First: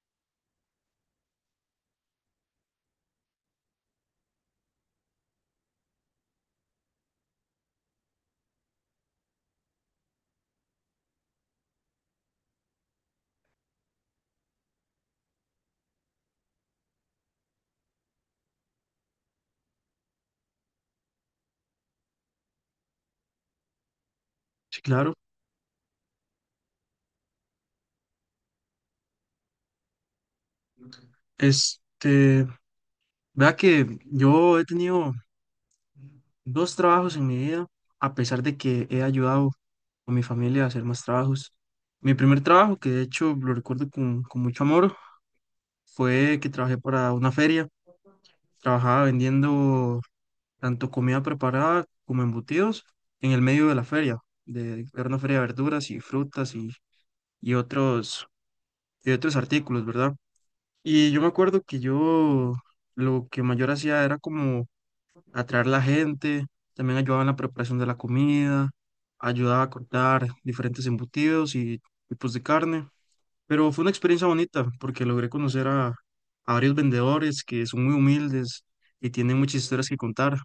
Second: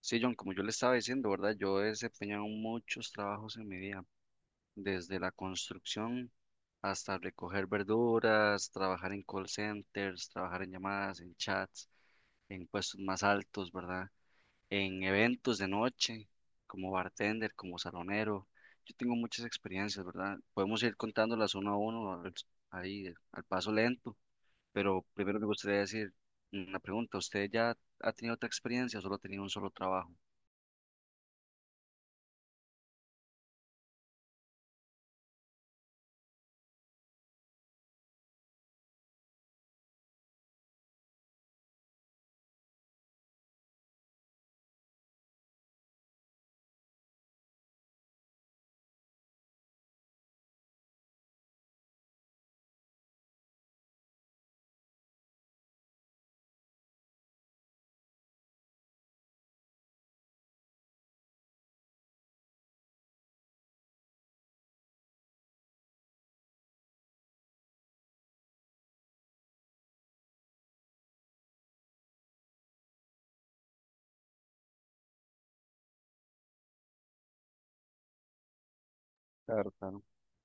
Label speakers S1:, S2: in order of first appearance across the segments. S1: Sí, John, como yo le estaba diciendo, ¿verdad? Yo he desempeñado muchos trabajos en mi vida, desde la construcción hasta recoger verduras, trabajar en call centers, trabajar en llamadas, en chats, en puestos más altos, ¿verdad? En eventos de noche, como bartender, como salonero. Yo tengo muchas experiencias, ¿verdad? Podemos ir contándolas uno a uno, ahí al paso lento,
S2: Sí,
S1: pero
S2: claro.
S1: primero me gustaría decir una pregunta. ¿Usted ya ha tenido otra experiencia o solo ha tenido un solo trabajo?
S2: Este, vea que yo he tenido dos trabajos en mi vida, a pesar de que he ayudado a mi familia a hacer más trabajos. Mi primer trabajo, que de hecho lo recuerdo con mucho amor, fue que trabajé para una feria. Trabajaba vendiendo tanto comida preparada como embutidos en el medio de la feria. Era una feria de verduras y frutas y otros, y otros artículos, ¿verdad? Y yo me acuerdo que yo lo que mayor hacía era como atraer la gente, también ayudaba en la preparación de la comida, ayudaba a cortar diferentes embutidos y tipos de carne, pero fue una experiencia bonita porque logré conocer a varios vendedores que son muy humildes y tienen muchas historias que contar,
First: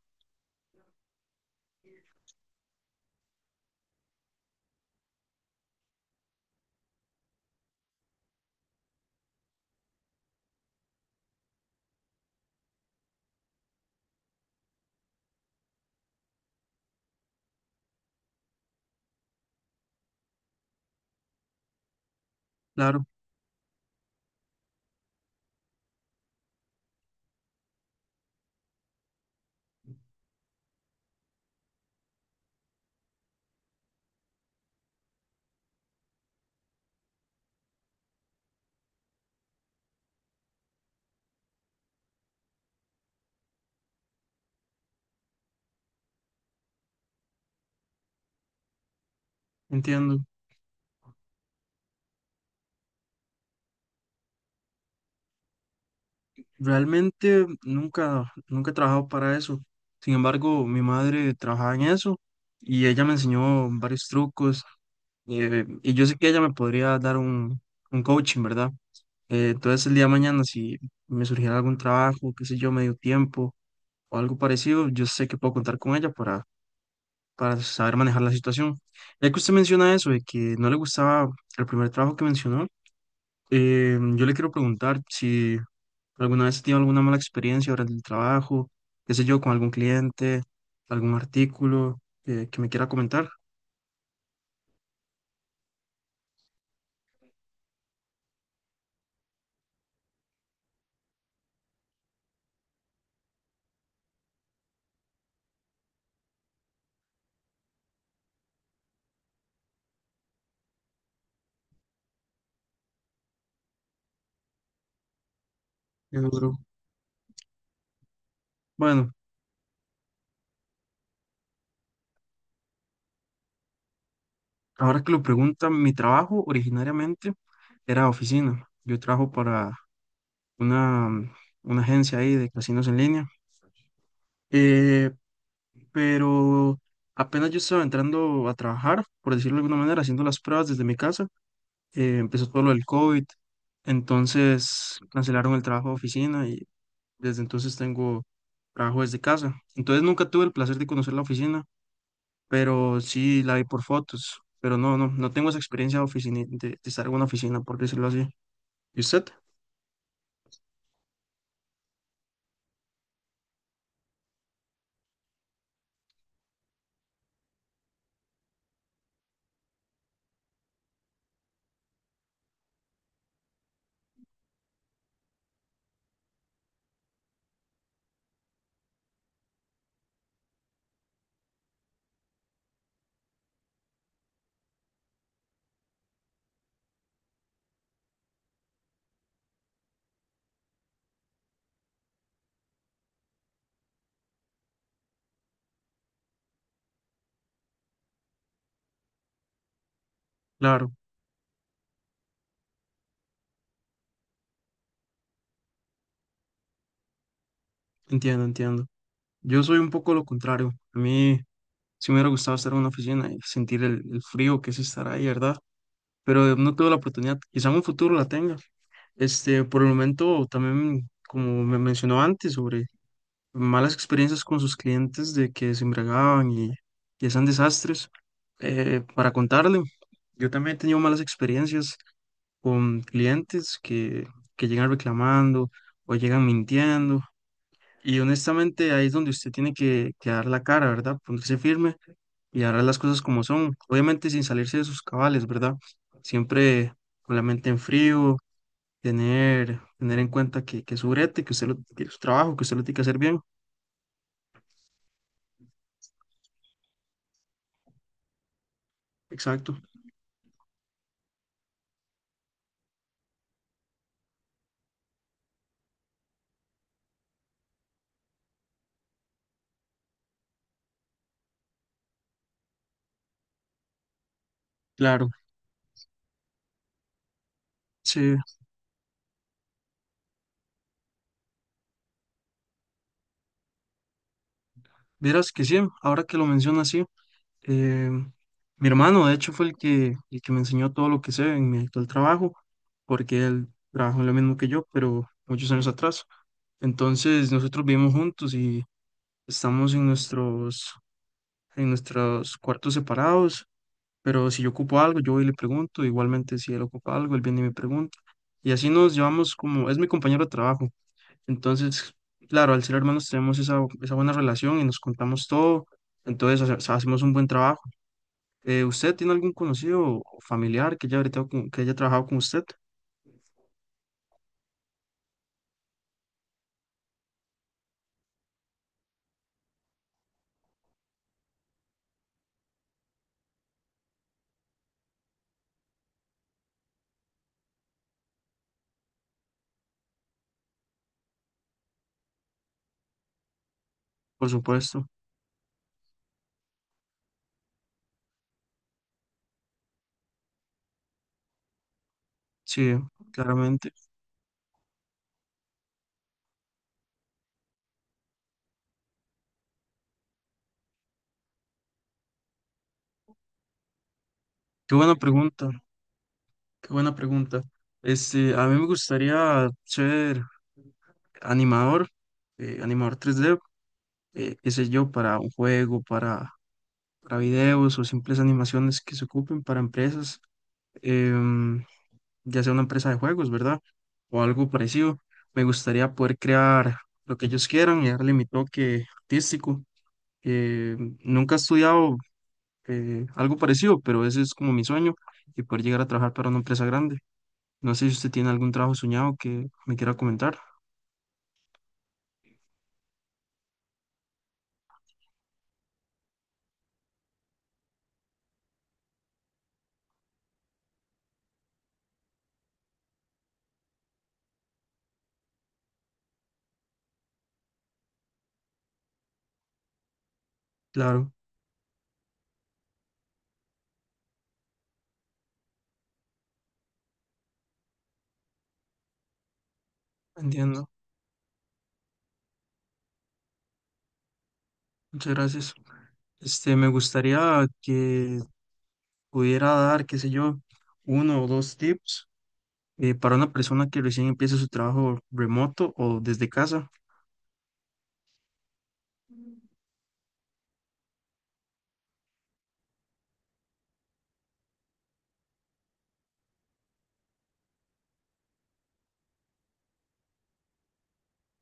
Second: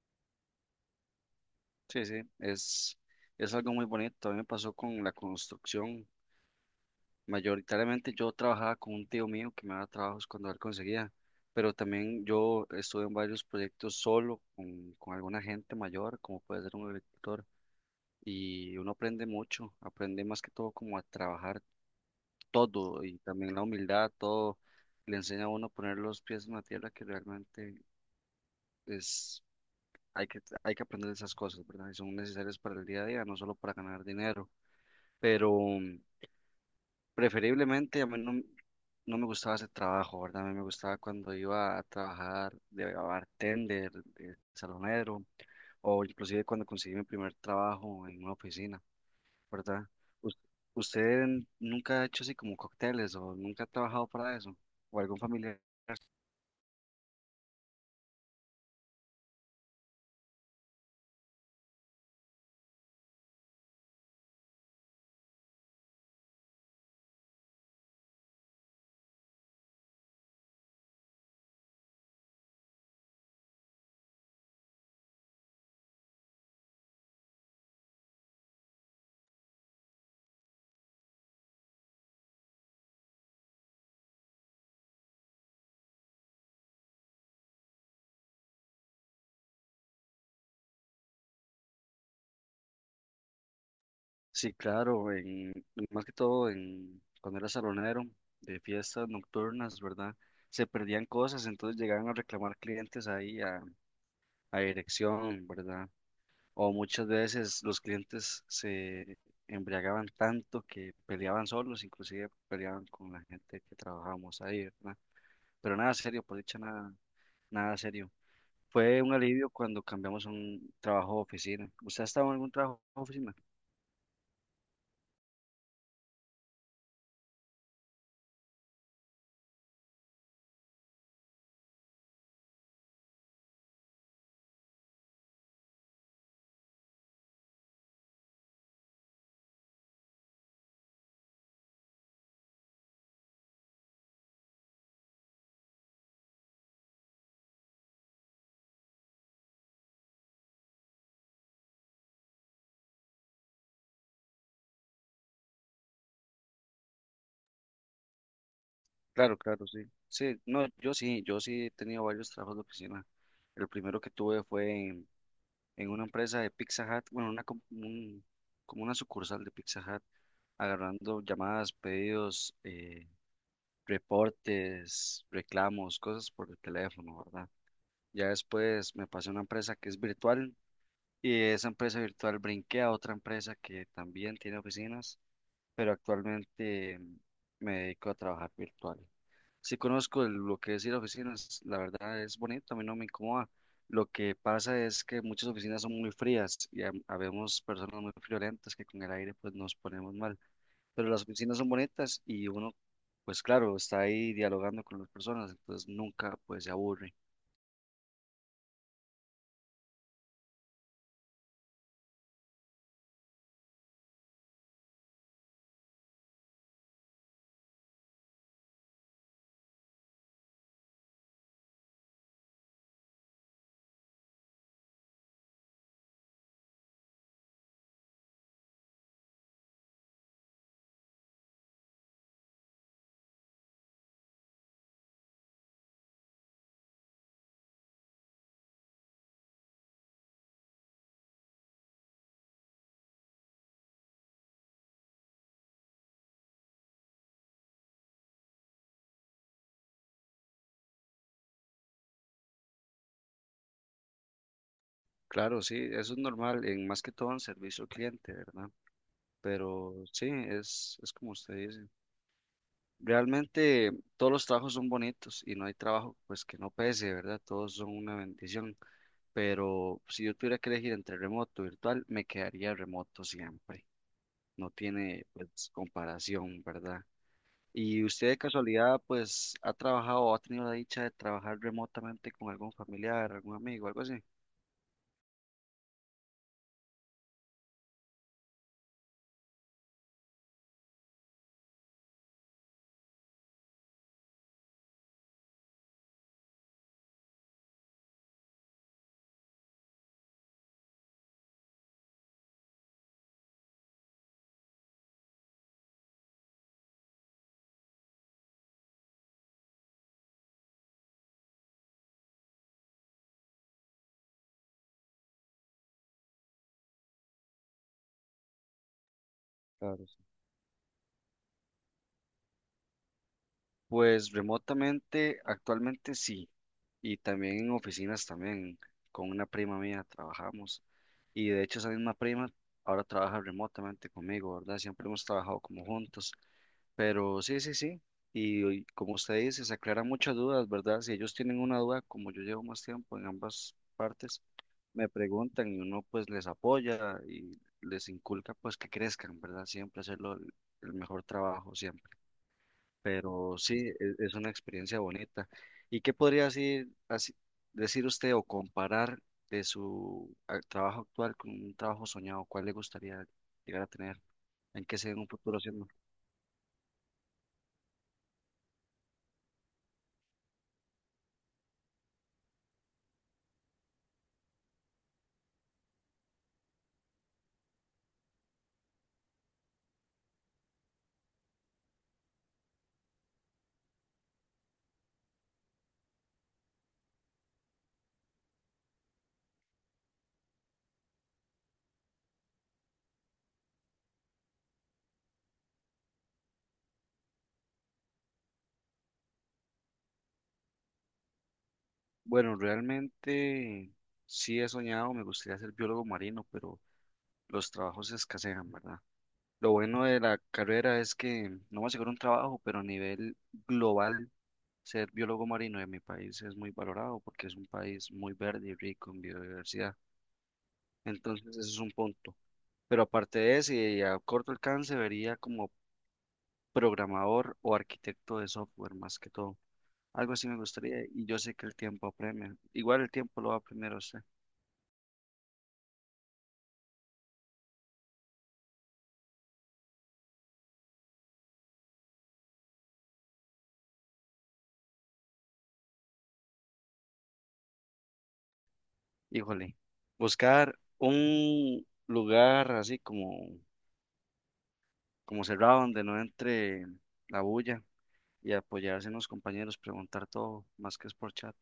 S1: Sí, sí, es algo muy bonito. A mí me pasó con la construcción. Mayoritariamente yo trabajaba con un tío mío que me daba trabajos cuando él conseguía, pero también yo estuve en varios proyectos solo con alguna gente mayor, como puede ser un agricultor, y uno aprende mucho, aprende más que todo como a trabajar todo
S2: claro,
S1: y también la humildad, todo le enseña a uno a poner los pies en la tierra que realmente es hay que, hay que aprender esas cosas, ¿verdad? Y son necesarias para el día a día, no solo para ganar dinero. Pero mm, preferiblemente a mí no, no me gustaba ese trabajo, ¿verdad? A mí me gustaba cuando iba a trabajar de bartender, de salonero, o inclusive cuando conseguí mi primer trabajo en una oficina, ¿verdad?
S2: entiendo.
S1: ¿Us- ¿Usted nunca ha hecho así como cócteles o nunca ha trabajado para eso? ¿O algún familiar?
S2: Realmente nunca, nunca he trabajado para eso. Sin embargo, mi madre trabajaba en eso y ella me enseñó varios trucos y yo sé que ella me podría dar un coaching, ¿verdad? Entonces el día de mañana, si me surgiera algún trabajo, qué sé yo, medio tiempo o algo parecido, yo sé que puedo contar con ella para saber manejar la situación. Ya que usted menciona eso, de que no le gustaba el primer trabajo que mencionó, yo le quiero preguntar si alguna vez tiene alguna mala experiencia durante el trabajo, qué sé yo, con algún cliente, algún artículo que me quiera comentar.
S1: Sí, claro, más que todo cuando era salonero de fiestas nocturnas, ¿verdad? Se perdían cosas, entonces llegaban a reclamar clientes a dirección, ¿verdad? O muchas veces los clientes se embriagaban tanto que peleaban solos, inclusive peleaban con la gente que trabajábamos ahí, ¿verdad? Pero nada
S2: Eh,
S1: serio, por dicha nada, nada serio. Fue
S2: bueno,
S1: un alivio cuando cambiamos a un trabajo de oficina. ¿Usted ha estado en algún trabajo de oficina?
S2: ahora que lo preguntan, mi trabajo originariamente era oficina. Yo trabajo para una, mm, una agencia ahí de casinos en línea. Eh, pero apenas yo estaba entrando a trabajar, por decirlo de alguna manera, haciendo las pruebas desde mi casa, empezó todo lo del COVID, entonces cancelaron el trabajo de oficina y desde entonces tengo trabajo desde casa. Entonces nunca tuve el placer de conocer la oficina, pero sí la vi por fotos, pero no, no, no tengo esa experiencia oficina de estar en una oficina, por decirlo así. ¿Y usted?
S1: Claro, claro, sí. Sí, no, yo sí, yo sí he tenido varios trabajos de oficina. El primero que tuve fue en una empresa de Pizza Hut, bueno, como una sucursal de Pizza Hut, agarrando llamadas, pedidos, reportes, reclamos, cosas por el teléfono, ¿verdad? Ya después me pasé a una empresa que es virtual y de esa empresa virtual brinqué a otra empresa que también tiene oficinas, pero actualmente me dedico a trabajar virtual. Sí conozco lo que es ir a oficinas, la verdad es bonito, a mí no me incomoda. Lo que pasa es que muchas oficinas son muy frías y habemos personas muy friolentas que con el aire pues nos ponemos mal.
S2: Claro,
S1: Pero las oficinas son bonitas y uno pues claro, está ahí dialogando con las personas, entonces nunca pues se aburre.
S2: entiendo, entiendo. Yo soy un poco lo contrario. A mí, sí me hubiera gustado estar en una oficina y sentir el frío que es estar ahí, ¿verdad? Pero no tuve la oportunidad, quizá en un futuro la tenga. Este, por el momento, también, como me mencionó antes, sobre malas experiencias con sus clientes de que se embriagaban y hacían desastres. Para contarle, yo también he tenido malas experiencias con clientes que llegan reclamando o llegan mintiendo. Y honestamente ahí es donde usted tiene que dar la cara, ¿verdad? Ponerse firme y hará las cosas como son, obviamente sin salirse de sus cabales, ¿verdad? Siempre con la mente en frío, tener en cuenta que es su brete, que es su trabajo, que usted lo tiene que hacer bien.
S1: Claro, sí, eso es normal, en más que todo en servicio al cliente, ¿verdad?
S2: Exacto,
S1: Pero sí, es como usted dice. Realmente todos los trabajos son bonitos y no hay trabajo pues que no pese, ¿verdad? Todos son una bendición. Pero si yo tuviera que elegir entre remoto y virtual, me quedaría remoto siempre. No tiene
S2: claro.
S1: pues comparación, ¿verdad? ¿Y usted
S2: Sí,
S1: de casualidad pues ha trabajado o ha tenido la dicha de trabajar remotamente con algún familiar, algún amigo, algo así?
S2: verás que sí, ahora que lo menciona así, eh, mi hermano de hecho fue el que me enseñó todo lo que sé en mi actual trabajo, porque él trabajó en lo mismo que yo, pero muchos años atrás. Entonces nosotros vivimos juntos y estamos en nuestros cuartos separados. Pero si yo ocupo algo, yo voy y le pregunto, igualmente si él ocupa algo, él viene y me pregunta. Y así nos llevamos como, es mi compañero de trabajo. Entonces, claro, al ser hermanos tenemos esa buena relación y nos contamos todo, entonces hacemos un buen trabajo. ¿Usted tiene algún conocido
S1: Claro, sí.
S2: o familiar que haya, ahorita que haya trabajado con usted?
S1: Pues remotamente, actualmente sí, y también en oficinas también, con una prima mía trabajamos, y de hecho esa misma prima ahora trabaja remotamente conmigo, ¿verdad? Siempre hemos trabajado como juntos. Pero sí, sí, sí. Y hoy, como usted dice, se aclaran muchas dudas, ¿verdad? Si ellos tienen una duda, como yo llevo más tiempo en ambas partes,
S2: Por supuesto,
S1: me preguntan y uno pues les apoya y les inculca pues que crezcan, ¿verdad? Siempre hacerlo el mejor trabajo, siempre.
S2: sí,
S1: Pero sí,
S2: claramente.
S1: una experiencia bonita. ¿Y qué podría decir, decir usted o comparar de su trabajo actual con un trabajo soñado? ¿Cuál le gustaría llegar a tener? ¿En
S2: Qué
S1: qué se ve
S2: buena
S1: en un futuro?
S2: pregunta, qué buena pregunta. Este, a mí me gustaría ser animador, animador 3D qué sé yo, para un juego, para videos o simples animaciones que se ocupen para empresas, em, ya sea una empresa de juegos, ¿verdad? O algo parecido. Me gustaría poder crear lo que ellos quieran y darle mi toque artístico. Eh, Nunca he estudiado algo parecido, pero ese es como mi sueño y poder llegar a trabajar para una empresa grande. No sé si usted tiene algún trabajo soñado que me quiera comentar.
S1: Bueno, realmente sí he soñado, me gustaría ser biólogo marino, pero los trabajos escasean, ¿verdad? Lo bueno de la carrera es que no me aseguro un trabajo, pero a nivel global, ser biólogo marino en mi país es muy valorado porque es un país muy verde y rico en biodiversidad.
S2: Claro,
S1: Entonces, ese es un punto. Pero aparte de eso, y a corto alcance, vería como programador o arquitecto de software más que todo. Algo así me
S2: entiendo.
S1: gustaría y yo sé que el tiempo apremia. Igual el tiempo lo va primero a apremiar a usted.
S2: Muchas gracias. Este, me gustaría que pudiera dar, qué sé yo, uno o dos tips para una persona que recién empieza su trabajo remoto o desde casa.
S1: Híjole, buscar un lugar así como, como cerrado donde no entre la bulla y apoyarse en los compañeros, preguntar todo, más que es por chat.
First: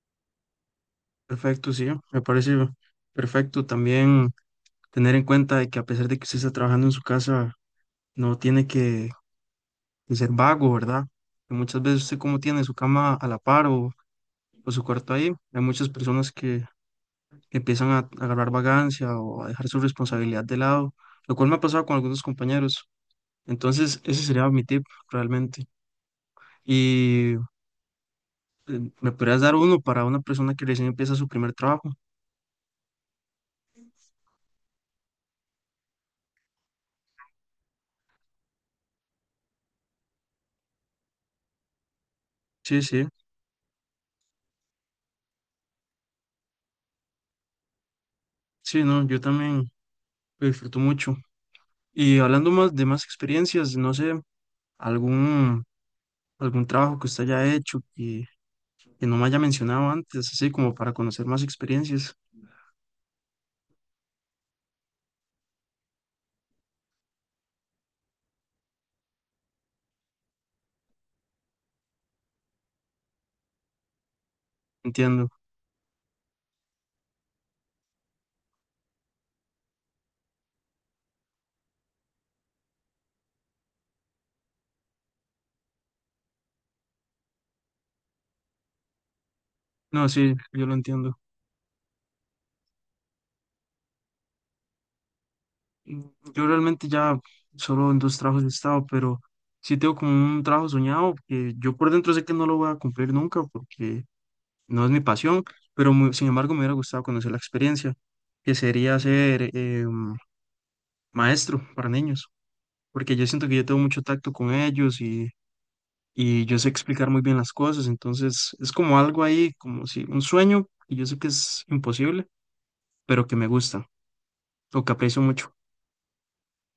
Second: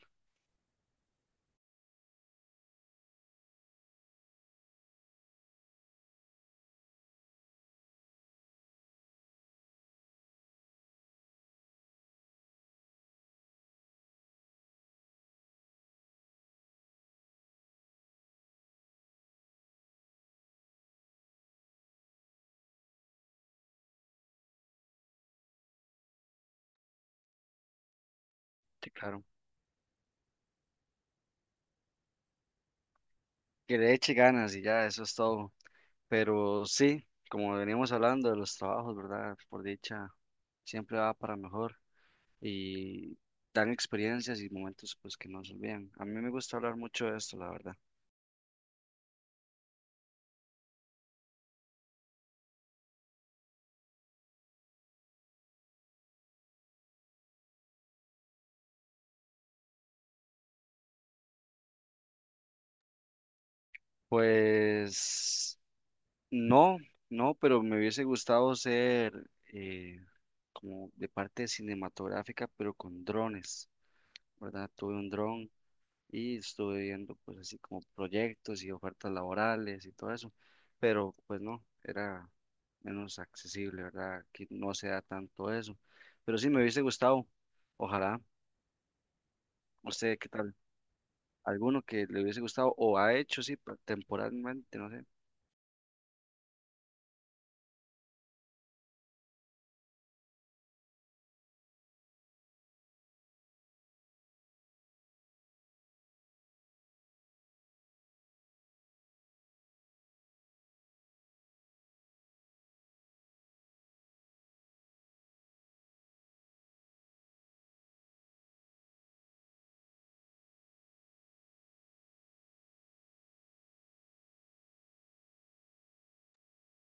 S2: Perfecto, sí, me parece perfecto también tener en cuenta de que a pesar de que usted está trabajando en su casa, no tiene que ser vago, ¿verdad? Que muchas veces usted como tiene su cama a la par o su cuarto ahí, hay muchas personas que empiezan a agarrar vagancia o a dejar su responsabilidad de lado, lo cual me ha pasado con algunos compañeros. Entonces, ese sería mi tip realmente. Y
S1: Sí,
S2: me
S1: claro.
S2: podrías dar uno para una persona que recién empieza su primer trabajo.
S1: Que le eche ganas y ya, eso es todo. Pero sí, como veníamos hablando de los trabajos, ¿verdad? Por dicha, siempre va para mejor
S2: Sí, sí,
S1: y dan experiencias y momentos pues que no se olvidan. A mí me gusta hablar mucho de esto, la verdad.
S2: sí, no, yo también lo disfruto mucho. Y hablando más de más experiencias, no sé, algún, algún trabajo que usted haya hecho y que no me haya mencionado antes, así como para conocer más experiencias.
S1: Pues... No, no, pero me hubiese gustado ser eh, como de parte cinematográfica, pero con drones, ¿verdad? Tuve un
S2: Entiendo.
S1: dron y estuve viendo pues así como proyectos y ofertas laborales y todo eso, pero pues no, era menos accesible, ¿verdad? Aquí no se da tanto eso, pero sí me hubiese gustado, ojalá, no
S2: No,
S1: sé qué
S2: sí,
S1: tal,
S2: yo lo entiendo.
S1: alguno que le hubiese gustado o ha hecho, sí, temporalmente, no sé.
S2: Mm, Yo realmente ya solo en dos trabajos he estado, pero sí tengo como un trabajo soñado que yo por dentro sé que no lo voy a cumplir nunca porque no es mi pasión, pero sin embargo me hubiera gustado conocer la experiencia, que sería ser maestro para niños, porque yo siento que yo tengo mucho tacto con ellos y yo sé explicar muy bien las cosas, entonces es como algo ahí, como si un sueño, y yo sé que es imposible, pero que me gusta, o que aprecio mucho,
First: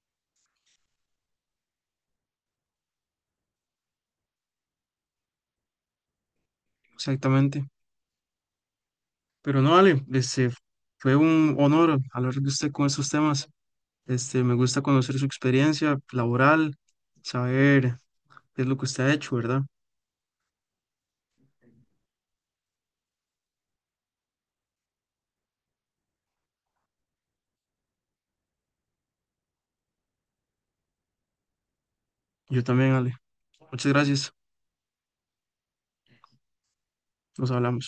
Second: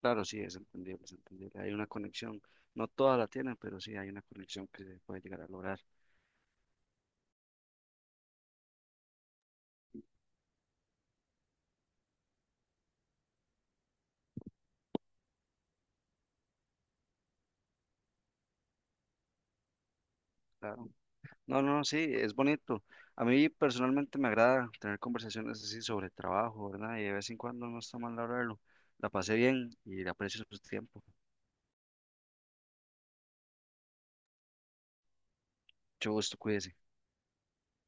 S1: Claro, sí, es entendible, es entendible. Hay una conexión, no todas la tienen, pero sí hay una conexión que se puede llegar a lograr.
S2: exactamente. Pero no, Ale, este, fue un honor hablar de usted con estos temas, este, me gusta conocer su experiencia laboral, saber qué es lo que usted ha hecho, ¿verdad?
S1: Claro. No, no, no, sí, es bonito. A mí personalmente me agrada tener conversaciones así sobre trabajo, ¿verdad? Y de vez en cuando no está mal hablarlo. La pasé bien y le aprecio su tiempo.
S2: Yo también, Ale. Muchas gracias.
S1: Mucho gusto, cuídese.
S2: Nos hablamos.